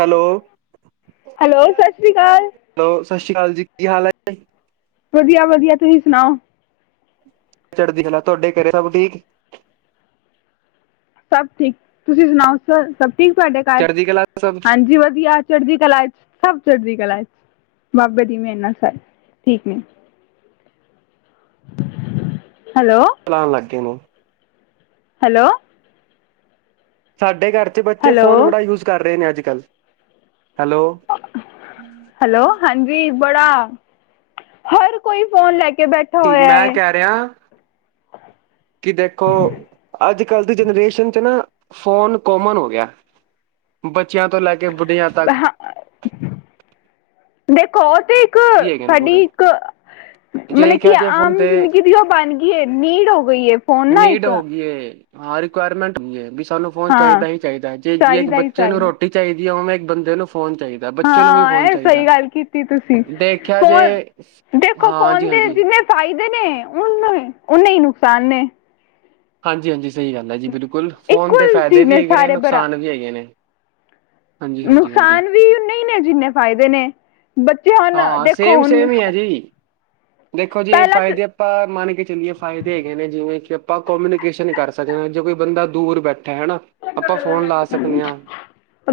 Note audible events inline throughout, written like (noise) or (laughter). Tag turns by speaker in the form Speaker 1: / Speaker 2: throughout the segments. Speaker 1: Hello.
Speaker 2: Hello ਸਸ ਸ਼੍ਰੀ ਅਕਾਲ।
Speaker 1: ਹੈਲੋ ਸਸ ਸ਼੍ਰੀ ਅਕਾਲ ਜੀ ਕੀ ਹਾਲ ਐ?
Speaker 2: ਵਧੀਆ-ਵਧੀਆ ਤੁਸੀਂ ਸੁਣਾਓ?
Speaker 1: ਚੜ੍ਹਦੀ ਕਲਾ ਤੁਆਡੇ ਘਰੇ ਸਭ ਠੀਕ?
Speaker 2: ਸਭ ਠੀਕ ਤੁਸੀਂ ਸੁਣਾਓ? ਸ ਸਭ ਠੀਕ ਤੁਆਡੇ ਘਰ
Speaker 1: ਚੜ੍ਹਦੀ ਕਲਾ ਸਭ
Speaker 2: ਹਾਂਜੀ ਵਧੀਆ ਚੜ੍ਹ ਜੀ ਕਲਾ ਏ। ਸਭ ਚੜ੍ਹਦੀ ਕਲਾ ਏ ਬਾਬੇ ਦੀ ਮੇਰ ਨਾਲ ਠੀਕ ਨੇ- ਹੈਲੋ।
Speaker 1: ਚਲਾਣ ਲੱਗ ਗਏ ਓਨੂੰ
Speaker 2: ਹੈਲੋ।
Speaker 1: ਸਾਡੇ ਘਰ ਚ ਬੱਚੇ
Speaker 2: ਹੈਲੋ
Speaker 1: ਫ਼ੋਨ ਬੜਾ ਯੂਜ ਕਰ ਰਹੇ ਨੇ। ਅੱਜਕੱਲ੍ਹ ਹੈਲੋ
Speaker 2: ਹੈਲੋ ਹਾਂਜੀ ਬੜਾ। ਹਰ ਕੋਈ ਫੋਨ ਲੈ ਕੇ ਬੈਠਾ ਹੋਇਆ
Speaker 1: ਮੈਂ
Speaker 2: ਹੈ
Speaker 1: ਕੈ ਰਿਆ ਕਿ ਦੇਖੋ। ਅੱਜਕੱਲ੍ਹ ਦੀ ਜਨਰੇਸ਼ਨ ਚ ਨਾ ਫੋਨ ਕੋਮਨ ਹੋ ਗਿਆ। ਬੱਚਿਆਂ ਤੋਂ ਲੈ ਕੇ ਬੁੱਡੀਆਂ ਤੱਕ।
Speaker 2: ਹਾਂ ਦੇਖੋ ਤੇ
Speaker 1: ਵੀ ਹੈਗੇ ਨੇ
Speaker 2: ਸਾਡੀ
Speaker 1: ਪੂਰੇ
Speaker 2: ਇੱਕ
Speaker 1: ਜੇ
Speaker 2: ਮਤਲਬ ਕੀ
Speaker 1: ਕਿਹਾ ਜੇ ਫੋਨ
Speaker 2: ਆਮ
Speaker 1: ਤੇ
Speaker 2: ਜਿੰਦਗੀ ਦੀ ਓ ਬਣ ਗੀ ਏ ਨੀਡ ਹੋ ਗਈ ਐ। ਫੋਨ ਨਾ
Speaker 1: ਨੀਡ
Speaker 2: ਇੱਕ
Speaker 1: ਹੋ ਗਈ ਹਾਂ ਰਿਕੁਆਇਰਮੈਂਟ ਹੋਗੀ ਵੀ ਸਾਨੂੰ ਫੋਨ
Speaker 2: ਹਾਂ
Speaker 1: ਚਾਈਦਾ ਹੀ ਚਾਈਦਾ। ਜੇ ਜੇ
Speaker 2: ਚਾਹੀਦਾ ਹੀ
Speaker 1: ਬੱਚੇ ਨੂੰ
Speaker 2: ਚਾਹੀਦਾ
Speaker 1: ਰੋਟੀ ਟੀ ਚਾਈਦੀ ਓਵੇੈਂ ਇੱਕ ਬੰਦੇ ਨੂੰ ਫੋਨ ਚਾਈਦਾ।
Speaker 2: ਹਾਂ ਐ ਸਈ ਗੱਲ ਕੀਤੀ। ਤੁਸੀਂ
Speaker 1: ਦੇਖਿਆ
Speaker 2: ਫੋਨ
Speaker 1: ਜੇ
Speaker 2: ਦੇਖੋ ਫੋਨ
Speaker 1: ਹਾਂਜੀ
Speaker 2: ਤੇ
Speaker 1: ਹਾਂਜੀ
Speaker 2: ਜਿੰਨੇ ਫਾਇਦੇ ਨੇ ਓਨੇ ਈ ਨੁਕਸਾਨ ਨੇ।
Speaker 1: ਹਾਂਜੀ-ਹਾਂਜੀ ਸਈ ਗੱਲ ਐ ਜੀ ਬਿਲਕੁਲ ਫੋਨ ਦੇ
Speaker 2: ਇਕੁਅਲ
Speaker 1: ਫਾਇਦੇ
Speaker 2: ਚੀਜ਼
Speaker 1: ਵੀ ਹੈਗੇ ਨੇ
Speaker 2: ਸਾਰੇ ਬਰਾ
Speaker 1: ਨੁਕਸਾਨ ਵੀ ਹੈਗੇ ਨੇ। ਹਾਂਜੀ ਹਾਂਜੀ ਹਾਂਜੀ
Speaker 2: ਨੁਕਸਾਨ ਵੀ ਓਨੇ ਨੇ, ਜਿੰਨੇ ਫ਼ਾਇਦੇ ਨੇ ਬੱਚੇ ਹੁਣ
Speaker 1: ਹਾਂ
Speaker 2: ਦੇਖੋ ਹੁਣ
Speaker 1: ਸੇਮ-ਸੇਮ ਈ ਐ ਜੀ। ਦੇਖੋ ਜੀ ਏ
Speaker 2: ਪਹਿਲਾਂ ਚ
Speaker 1: ਫਾਇਦੇ ਆਪਾਂ ਮੰਨ ਕੇ ਚੱਲੀਏ, ਫਾਇਦੇ ਹੈਗੇ ਨੇ ਜਿਵੇਂ ਕਿ ਆਪਾਂ ਕੋਮਿਊਨੀਕੇਸ਼ਨ ਕਰ ਸਕਦੇ ਆ। ਜੇ ਕੋਈ ਬੰਦਾ ਦੂਰ ਬੈਠਾ ਐ ਹਨਾ। ਆਪਾਂ ਫੋਨ ਲਾ ਸਕਦੇ ਆਂ।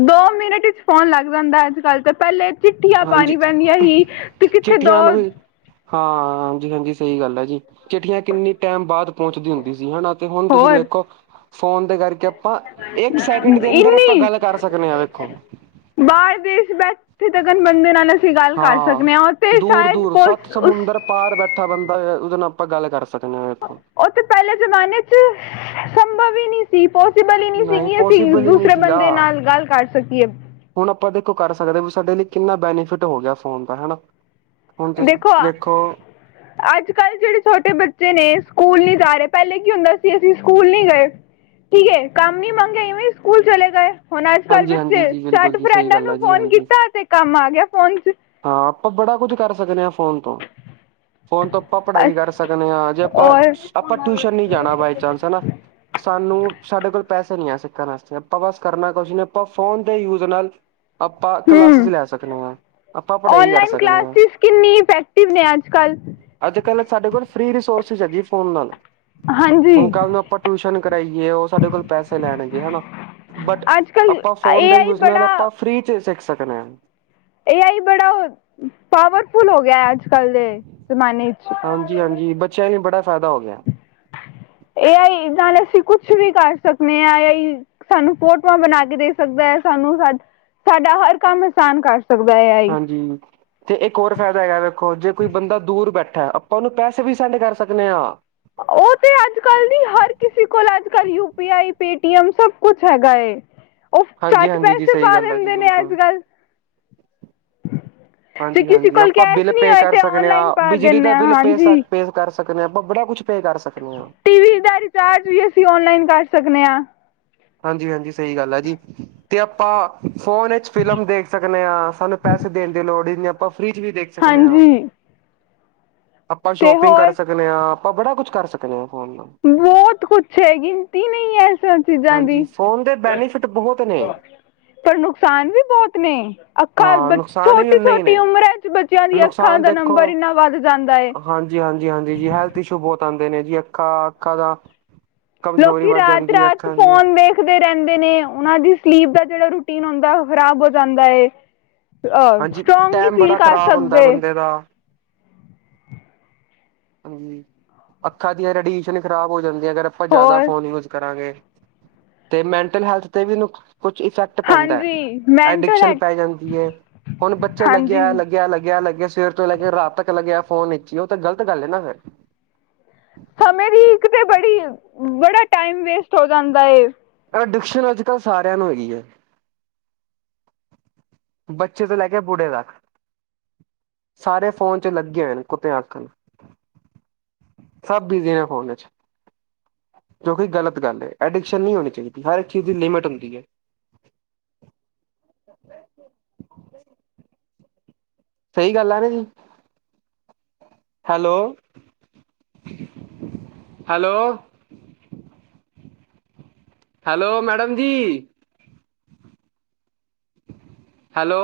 Speaker 2: ਦੋ ਮਿੰਟ ਵਚ ਫੋਨ ਲੱਗ ਜਾਂਦਾ ਅੱਜਕੱਲ੍ਹ ਤਾਂ ਪਹਿਲੇ ਚਿੱਠੀਆਂ ਪਾਣੀ
Speaker 1: ਹਾਂਜੀ
Speaker 2: ਪੈਂਣ ਹੀ ਤੇ ਕਿੱਥੇ ਦੋ
Speaker 1: ਚਿੱਠੀਆਂ ਨੂੰ ਵੀ ਹਾਂ, ਹਾਂਜੀ-ਹਾਂਜੀ ਸਈ ਗੱਲ ਆ ਜੀ। ਚਿੱਠੀਆਂ ਕਿੰਨੀ ਟਾਈਮ ਬਾਅਦ ਪਹੁੰਚਦੀ ਹੁੰਦੀ ਸੀ। ਹਨਾ ਤੇ ਹੁਣ ਤੁਸੀਂ
Speaker 2: ਹੋਰ
Speaker 1: ਦੇੇਖੋ ਫੋਨ ਦੇ ਕਰਕੇ ਆਪਾਂ ਏਕ ਸੈਕਿੰਡ ਦੇ ਅੰਦਰ ਆਪਾਂ ਗੱਲ ਕਰ ਸਕਦੇ ਆ ਵੇਖੋ
Speaker 2: ਬਾਰ ਦੇਸ਼ ਬੈਠੇ ਤੇ ਗੱਲ ਬੰਦੇ ਨਾਲ ਤੁਸੀਂ ਗੱਲ ਕਰ
Speaker 1: ਹਾਂ
Speaker 2: ਸਕਦੇ ਓ ਤੇ
Speaker 1: ਦੂਰ
Speaker 2: ਸ਼ਾਇਦ
Speaker 1: ਦੂਰ ਸੱਤ ਸਮੁੰਦਰ ਪਾਰ ਬੈਠਾ ਬੰਦਾ ਉਦੇ ਨਾ ਆਪਾਂ ਗੱਲ ਕਰ ਸਕਦੇ ਆ ਵੇਖੋ
Speaker 2: ਓ ਤੇ ਪਹਿਲੇ ਜ਼ਮਾਨੇ ਚ ਸੰਭਵ ਈ ਨਹੀਂ ਸੀ। ਪੋਸੀਬਲ ਈ ਨੀ ਸੀ
Speaker 1: ਨਹੀਂ
Speaker 2: ਵੀ ਅਸੀਂ
Speaker 1: ਪੋਸੀਬਲ ਹੀ ਨਹੀਂ
Speaker 2: ਦੂਸਰੇ
Speaker 1: ਸੀਗਾ
Speaker 2: ਬੰਦੇ ਨਾਲ ਗੱਲ ਕਰ ਸਕੀਏ।
Speaker 1: ਹੁਣ ਆਪਾਂ ਦੇਖੋ ਕਰ ਸਕਦੇ ਆ ਵੀ ਸਾਡੇ ਲਈ ਕਿੰਨਾ ਬੈਨੀਫਿਟ ਹੋ ਗਿਆ। ਫੋਨ ਦਾ ਹੈ ਨਾ ਹੁਣ ਤੁਸੀਂ ਦੇਖੋ।
Speaker 2: ਅੱਜਕੱਲ੍ਹ ਜੇੜੇ ਛੋਟੇ ਬੱਚੇ ਨੇ ਸਕੂਲ ਨਹੀਂ ਜਾ ਰਏ ਪਹਿਲੇ ਕੀ ਹੁੰਦਾ ਸੀ। ਅਸੀਂ ਸਕੂਲ ਨੀ ਗਏ। ਠੀਕ ਐ ਕੰਮ ਈ ਮੰਗੇ ਇਵੇਂ ਸਕੂਲ ਚਲੇ ਗਏ। ਹੁਣ ਅੱਜਕੱਲ੍ਹ
Speaker 1: ਹਾਂਜੀ ਹਾਂਜੀ
Speaker 2: ਬੱਚੇ
Speaker 1: ਜੀ ਬਿਲਕੁਲ
Speaker 2: ਚੱਟ
Speaker 1: ਜੀ ਸਹੀ
Speaker 2: ਫਰੈਂਡਾਂ
Speaker 1: ਗੱਲ ਹੈ
Speaker 2: ਨੂੰ
Speaker 1: ਜੀ
Speaker 2: ਫੋਨ
Speaker 1: ਹਾਂਜੀ
Speaker 2: ਕੀਤਾ ਤੇ ਕੰਮ ਆ ਗਿਆ ਫੋਨ ਚ
Speaker 1: ਹਾਂ, ਆਪਾਂ ਬੜਾ ਕੁਝ ਕਰ ਸਕਦੇ ਆ ਫੋਨ ਤੋਂ ਫੋਨ ਤੋਂ ਆਪਾਂ ਪੜ੍ਹਾਈ ਕਰ
Speaker 2: ਅਸ-
Speaker 1: ਸਗਨੇ ਆ ਜੇ ਆਪਾਂ,
Speaker 2: ਔਰ
Speaker 1: ਆਪਾਂ ਟਿਊਸ਼ਨ ਨਈ ਜਾਣਾ ਬਾਈ ਚਾਂਸ ਹੈਨਾ। ਸਾਨੂੰ ਸਾਡੇ ਕੋਲ ਪੈਸੇ ਨਈ ਆ ਸਿੱਖਣ ਆਸਤੇ ਆਪਾਂ ਬਸ ਕਰਨਾ ਕੁਛ ਨੇ ਆਪਾਂ ਫੋਨ ਦੇ ਯੂਜ ਨਾਲ ਆਪਾਂ ਕਲਾਸੇਜ ਲੈ ਸਕਨੇ ਆ।
Speaker 2: ਓਨਲਾਈਨ ਕਲਾਸਿਸ ਕਿੰਨੀ ਇਫੈਕਟਿਵ ਨੇ ਅੱਜ ਕੱਲ੍ਹ।
Speaker 1: ਅੱਜ-ਕੱਲ ਸਾਡੇ ਕੋਲ ਫ੍ਰਰੀ ਰਿਸੋਰਸਿਸ ਹੈ ਜੀ ਫੋਨ ਨਾਲ। ਹੁਣ
Speaker 2: ਹਾਂਜੀ
Speaker 1: ਕੱਲ ਨੂੰ ਆਪਾਂ ਟਿਊਸ਼ਨ ਕਰਾਈਏ ਓ ਸਾਡੇ ਕੋਲ ਪੈਸੇ ਲੈਣਗੇ ਹੈਨਾ। ਬਟ
Speaker 2: ਅੱਜ ਕੱਲ
Speaker 1: ਆਪਾਂ ਫੋਨ
Speaker 2: ਏ
Speaker 1: ਦੇ
Speaker 2: ਆਈ
Speaker 1: ਯੂਜ ਨਾਲ
Speaker 2: ਬੜਾ
Speaker 1: ਆਪਾਂ ਫ੍ਰੀ ਚ ਸਿੱਖ ਸਕਨੇ ਆ।
Speaker 2: ਏ ਆਈ ਬੜਾ ਪਾਵਰਫੁਲ ਹੋ ਗਿਆ ਅੱਜ-ਕੱਲ ਦੇ ਜ਼ਮਾਨੇ ਚ।
Speaker 1: ਹਾਂਜੀ-ਹਾਂਜੀ, ਬੱਚਿਆਂ ਨੂੰ ਬੜਾ ਫਾਇਦਾ ਹੋ ਗਿਆ ਐ।
Speaker 2: (inaudible) ਏ ਆਈ ਨਾਲ ਅਸੀਂ ਕੁਛ ਵੀ ਕਰ ਸਗਨੇ ਆ ਏ ਆਈ ਸਾਨੂੰ ਫੋਟੋਆਂ ਬਣਾ ਕੇ ਦੇ ਸਕਦਾ ਐ ਸਾਨੂੰ, ਸਾ ਸਾਡਾ ਹਰ ਕੰਮ ਆਸਾਨ ਕਰ ਸਕਦਾ ਐ।
Speaker 1: ਹਾਂਜੀ ਤੇ ਇੱਕ ਹੋਰ ਫਾਇਦਾ ਹੈਗਾ ਵੇਖੋ ਜੇ ਕੋਈ ਬੰਦਾ ਦੂਰ ਬੈਠਾ ਅ ਤੁਆਨੂੰ ਪੈਸੇ ਵੀ ਸੈਂਡ ਕਰ ਸਗਨੇ ਆ।
Speaker 2: ਉਹ ਤੇ ਅੱਜ-ਕੱਲ ਨੀ ਹਰ ਕਿਸੇ ਕੋਲ ਅੱਜ-ਕਲ ਯੂਪੀਆਈ ਪੇਟੀਐਮ ਸਬ ਕੁਛ ਹੈਗਾ ਏ। ਉਹ ਝੱਟ
Speaker 1: ਹਾਂਜੀ-ਹਾਂਜੀ ਜੀ
Speaker 2: ਪੈਸੇ
Speaker 1: ਸਈ
Speaker 2: ਪਾ
Speaker 1: ਗੱਲ ਆ ਜੀ
Speaker 2: ਦਿੰਦੇ ਨੇ ਅੱਜ
Speaker 1: ਬਿਲਕੁਲ।
Speaker 2: ਕੱਲ ਜੇ ਕਿਸੇ
Speaker 1: ਹਾਂਜੀ-ਹਾਂਜੀ,
Speaker 2: ਕੋਲ
Speaker 1: ਆਪਾਂ
Speaker 2: ਕੈਸ਼
Speaker 1: ਬਿੱਲ
Speaker 2: ਨਹੀਂ
Speaker 1: ਪੇ
Speaker 2: ਹੋਏ
Speaker 1: ਕਰ
Speaker 2: ਤੇ
Speaker 1: ਸਗਨੇ ਆ,
Speaker 2: ਔਨਲਾਈਨ ਪਾ
Speaker 1: ਬਿਜਲੀ
Speaker 2: ਦਿੰਦੇ
Speaker 1: ਦਾ
Speaker 2: ਆ
Speaker 1: ਬਿੱਲ ਪੇ ਸ
Speaker 2: ਹਾਂਜੀ
Speaker 1: ਪੇ ਕਰ ਸਕਨੇ ਆ, ਆਪਾਂ ਬੜਾ ਕੁੱਛ ਪੇ ਕਰ ਸਕਨੇ ਆ।
Speaker 2: ਟੀ ਵੀ ਦਾ ਰਿਚਾਰਜ ਵੀ ਅਸੀਂ ਓਨਲਾਈਨ ਕਰ ਸਗਨੇ ਆ।
Speaker 1: ਹਾਂਜੀ-ਹਾਂਜੀ, ਸਈ ਗੱਲ ਐ ਜੀ। ਤੇ ਆਪਾਂ ਫੋਨ ਚ ਫਿਲਮ ਵੇਖ ਸਗਨੇ ਆ, ਸਾਨੂੰ ਪੈਸੇ ਦੇਣ ਦੀ ਲੋੜ ਈ ਨੀ ਆਪਾਂ ਫ੍ਰੀ ਚ ਵੀ ਦੇਖ ਸਕਦੇ ਹਾਂ।
Speaker 2: ਹਾਂਜੀ।
Speaker 1: ਆਪਾਂ
Speaker 2: ਤੇ
Speaker 1: ਸ਼ੋਪਿੰਗ ਕਰ
Speaker 2: ਹੋਰ
Speaker 1: ਸਗਨੇ ਆ, ਆਪਾਂ ਬੜਾ ਕੁਛ ਕਰ ਸਗਨੇ ਹ ਆ ਫੋਨ ਨਾਲ।
Speaker 2: ਬਹੁਤ ਕੁਛ ਐ ਗਿਣਤੀ ਨਈ ਐ ਸਬ ਚੀਜ਼ਾਂ ਦੀ।
Speaker 1: ਹਾਂਜੀ ਫੋਨ ਦੇ ਬੈਨੀਫਿਟ ਬਹੁਤ ਨੇ
Speaker 2: ਪਰ ਨੁਕਸਾਨ ਵੀ ਬੌਤ ਨੇ, ਅੱਖਾਂ
Speaker 1: ਹਾਂ
Speaker 2: ਬ
Speaker 1: ਨੁਕਸਾਨ ਵੀ ਓਨੇ ਹੀ
Speaker 2: ਛੋਟੀ-ਛੋਟੀ
Speaker 1: ਨੇ।
Speaker 2: ਉਮਰਾ ਚ ਬੱਚਿਆਂ ਦੀਆਂ ਅੱਖਾਂ ਦਾ ਨੰਬਰ ਇੰਨਾ ਵੱਧ ਜਾਂਦਾ ਏ।
Speaker 1: ਹਾਂਜੀ, ਹਾਂਜੀ, ਹਾਂਜੀ ਜੀ ਹੈਲਥ ਇਸ਼ੂ ਬੌਤ ਆਂਦੇ ਨੇ ਜੀ ਅੱਖਾਂ ਅੱਖਾਂ ਦਾ ਕਮਜ਼ੋਰੀ
Speaker 2: ਲੋਕੀ
Speaker 1: ਵੱਧ ਜਾਂਦੀ ਹੈ
Speaker 2: ਰਾਤ-ਰਾਤ
Speaker 1: ਅੱਖਾਂ ਦੀ
Speaker 2: ਫੋਨ ਵੇਖਦੇ ਰੈਂਦੇ ਨੇ ਉਨਾਂ ਦੀ ਸਲੀਪ ਦਾ ਜੇੜਾ ਰੂਟੀਨ ਹੁੰਦਾ ਓ ਖ਼ਰਾਬ ਹੋ ਜਾਂਦਾ ਏ। ਅ
Speaker 1: ਹਾਂਜੀ
Speaker 2: ਸਟ੍ਰੋਂਗ ਨੀ
Speaker 1: ਟੈਮ
Speaker 2: ਫੀਲ
Speaker 1: ਬੜਾ
Speaker 2: ਕਰ
Speaker 1: ਖ਼ਰਾਬ ਹੁੰਦਾ
Speaker 2: ਸਕਦੇ।
Speaker 1: ਬੰਦੇ ਦਾ ਹਾਂਜੀ, ਅੱਖਾਂ ਦੀਆਂ ਰੇਡੀਸ਼ਨ ਖਰਾਬ ਹੋ ਜਾਂਦੀ ਆਂ ਅਗਰ ਆਪਾਂ ਜ਼ੈਦਾ
Speaker 2: ਹੋਰ
Speaker 1: ਫੋਨ ਯੂਜ ਕਰਾਂਗੇ। ਤੇ ਮੈਂਟਲ ਹੈਲਥ ਤੇ ਵੀ ਇਨੂੰ ਕੁਛ ਇਫੈਕਟ ਪੈਂਦਾ ਹੈ।
Speaker 2: ਹਾਂਜੀ। ਮੈਂਟਲ
Speaker 1: ਐਡਿਕਸ਼ਨ ਪੈ ਜਾਂਦੀ ਏ, ਹੁਣ ਬੱਚੇ
Speaker 2: ਹਾਂਜੀ
Speaker 1: ਲੱਗਿਆ, ਲੱਗਿਆ, ਲੱਗਿਆ, ਲੱਗਿਆ ਸਵੇਰ ਤੋ ਲੈ ਕੇ ਰਾਤ ਤੱਕ ਲੱਗਿਆ ਫੋਨ ਈਚ ਈ ਤਾਂ ਗਲਤ ਗੱਲ ਐ ਨਾ ਫਿਰ।
Speaker 2: ਸਮੇ ਦੀ ਇੱਕ ਤੇ ਬੜੀ ਬੜਾ ਟਾਈਮ ਵੇਸਟ ਹੋ ਜਾਂਦਾ ਏ।
Speaker 1: ਐਡਿਕਸ਼ਨ ਅੱਜ-ਕੱਲ ਸਾਰਿਆਂ ਨੂੰ ਹੈਗੀ ਐਂ। ਬੱਚੇ ਤੋਂ ਲੈ ਕੇ ਬੂੜੇ ਤੱਕ। ਸਾਰੇ ਫੋਨ ਚ ਲੱਗੇ ਹੋਏਨ ਕੁੱਤਿਆ ਆਖਣ। ਸਬ ਬੀਜੀ ਨੇ ਫੋਨ ਚ। ਜੋ ਕਿ ਗਲਤ ਗੱਲ ਐ ਐਡਿਕਸ਼ਨ ਨਈ ਹੋਣੀ ਚਾਈਦੀ ਹਰ ਇੱਕ ਚੀਜ਼ ਦੀ ਲਿਮਿਟ ਹੁੰਦੀ ਐ। ਸਈ ਗੱਲ ਆ ਨਾ ਜੀ। Hello, hello. ਹੈਲੋ ਮੈਡਮ ਜੀ। ਹੈਲੋ।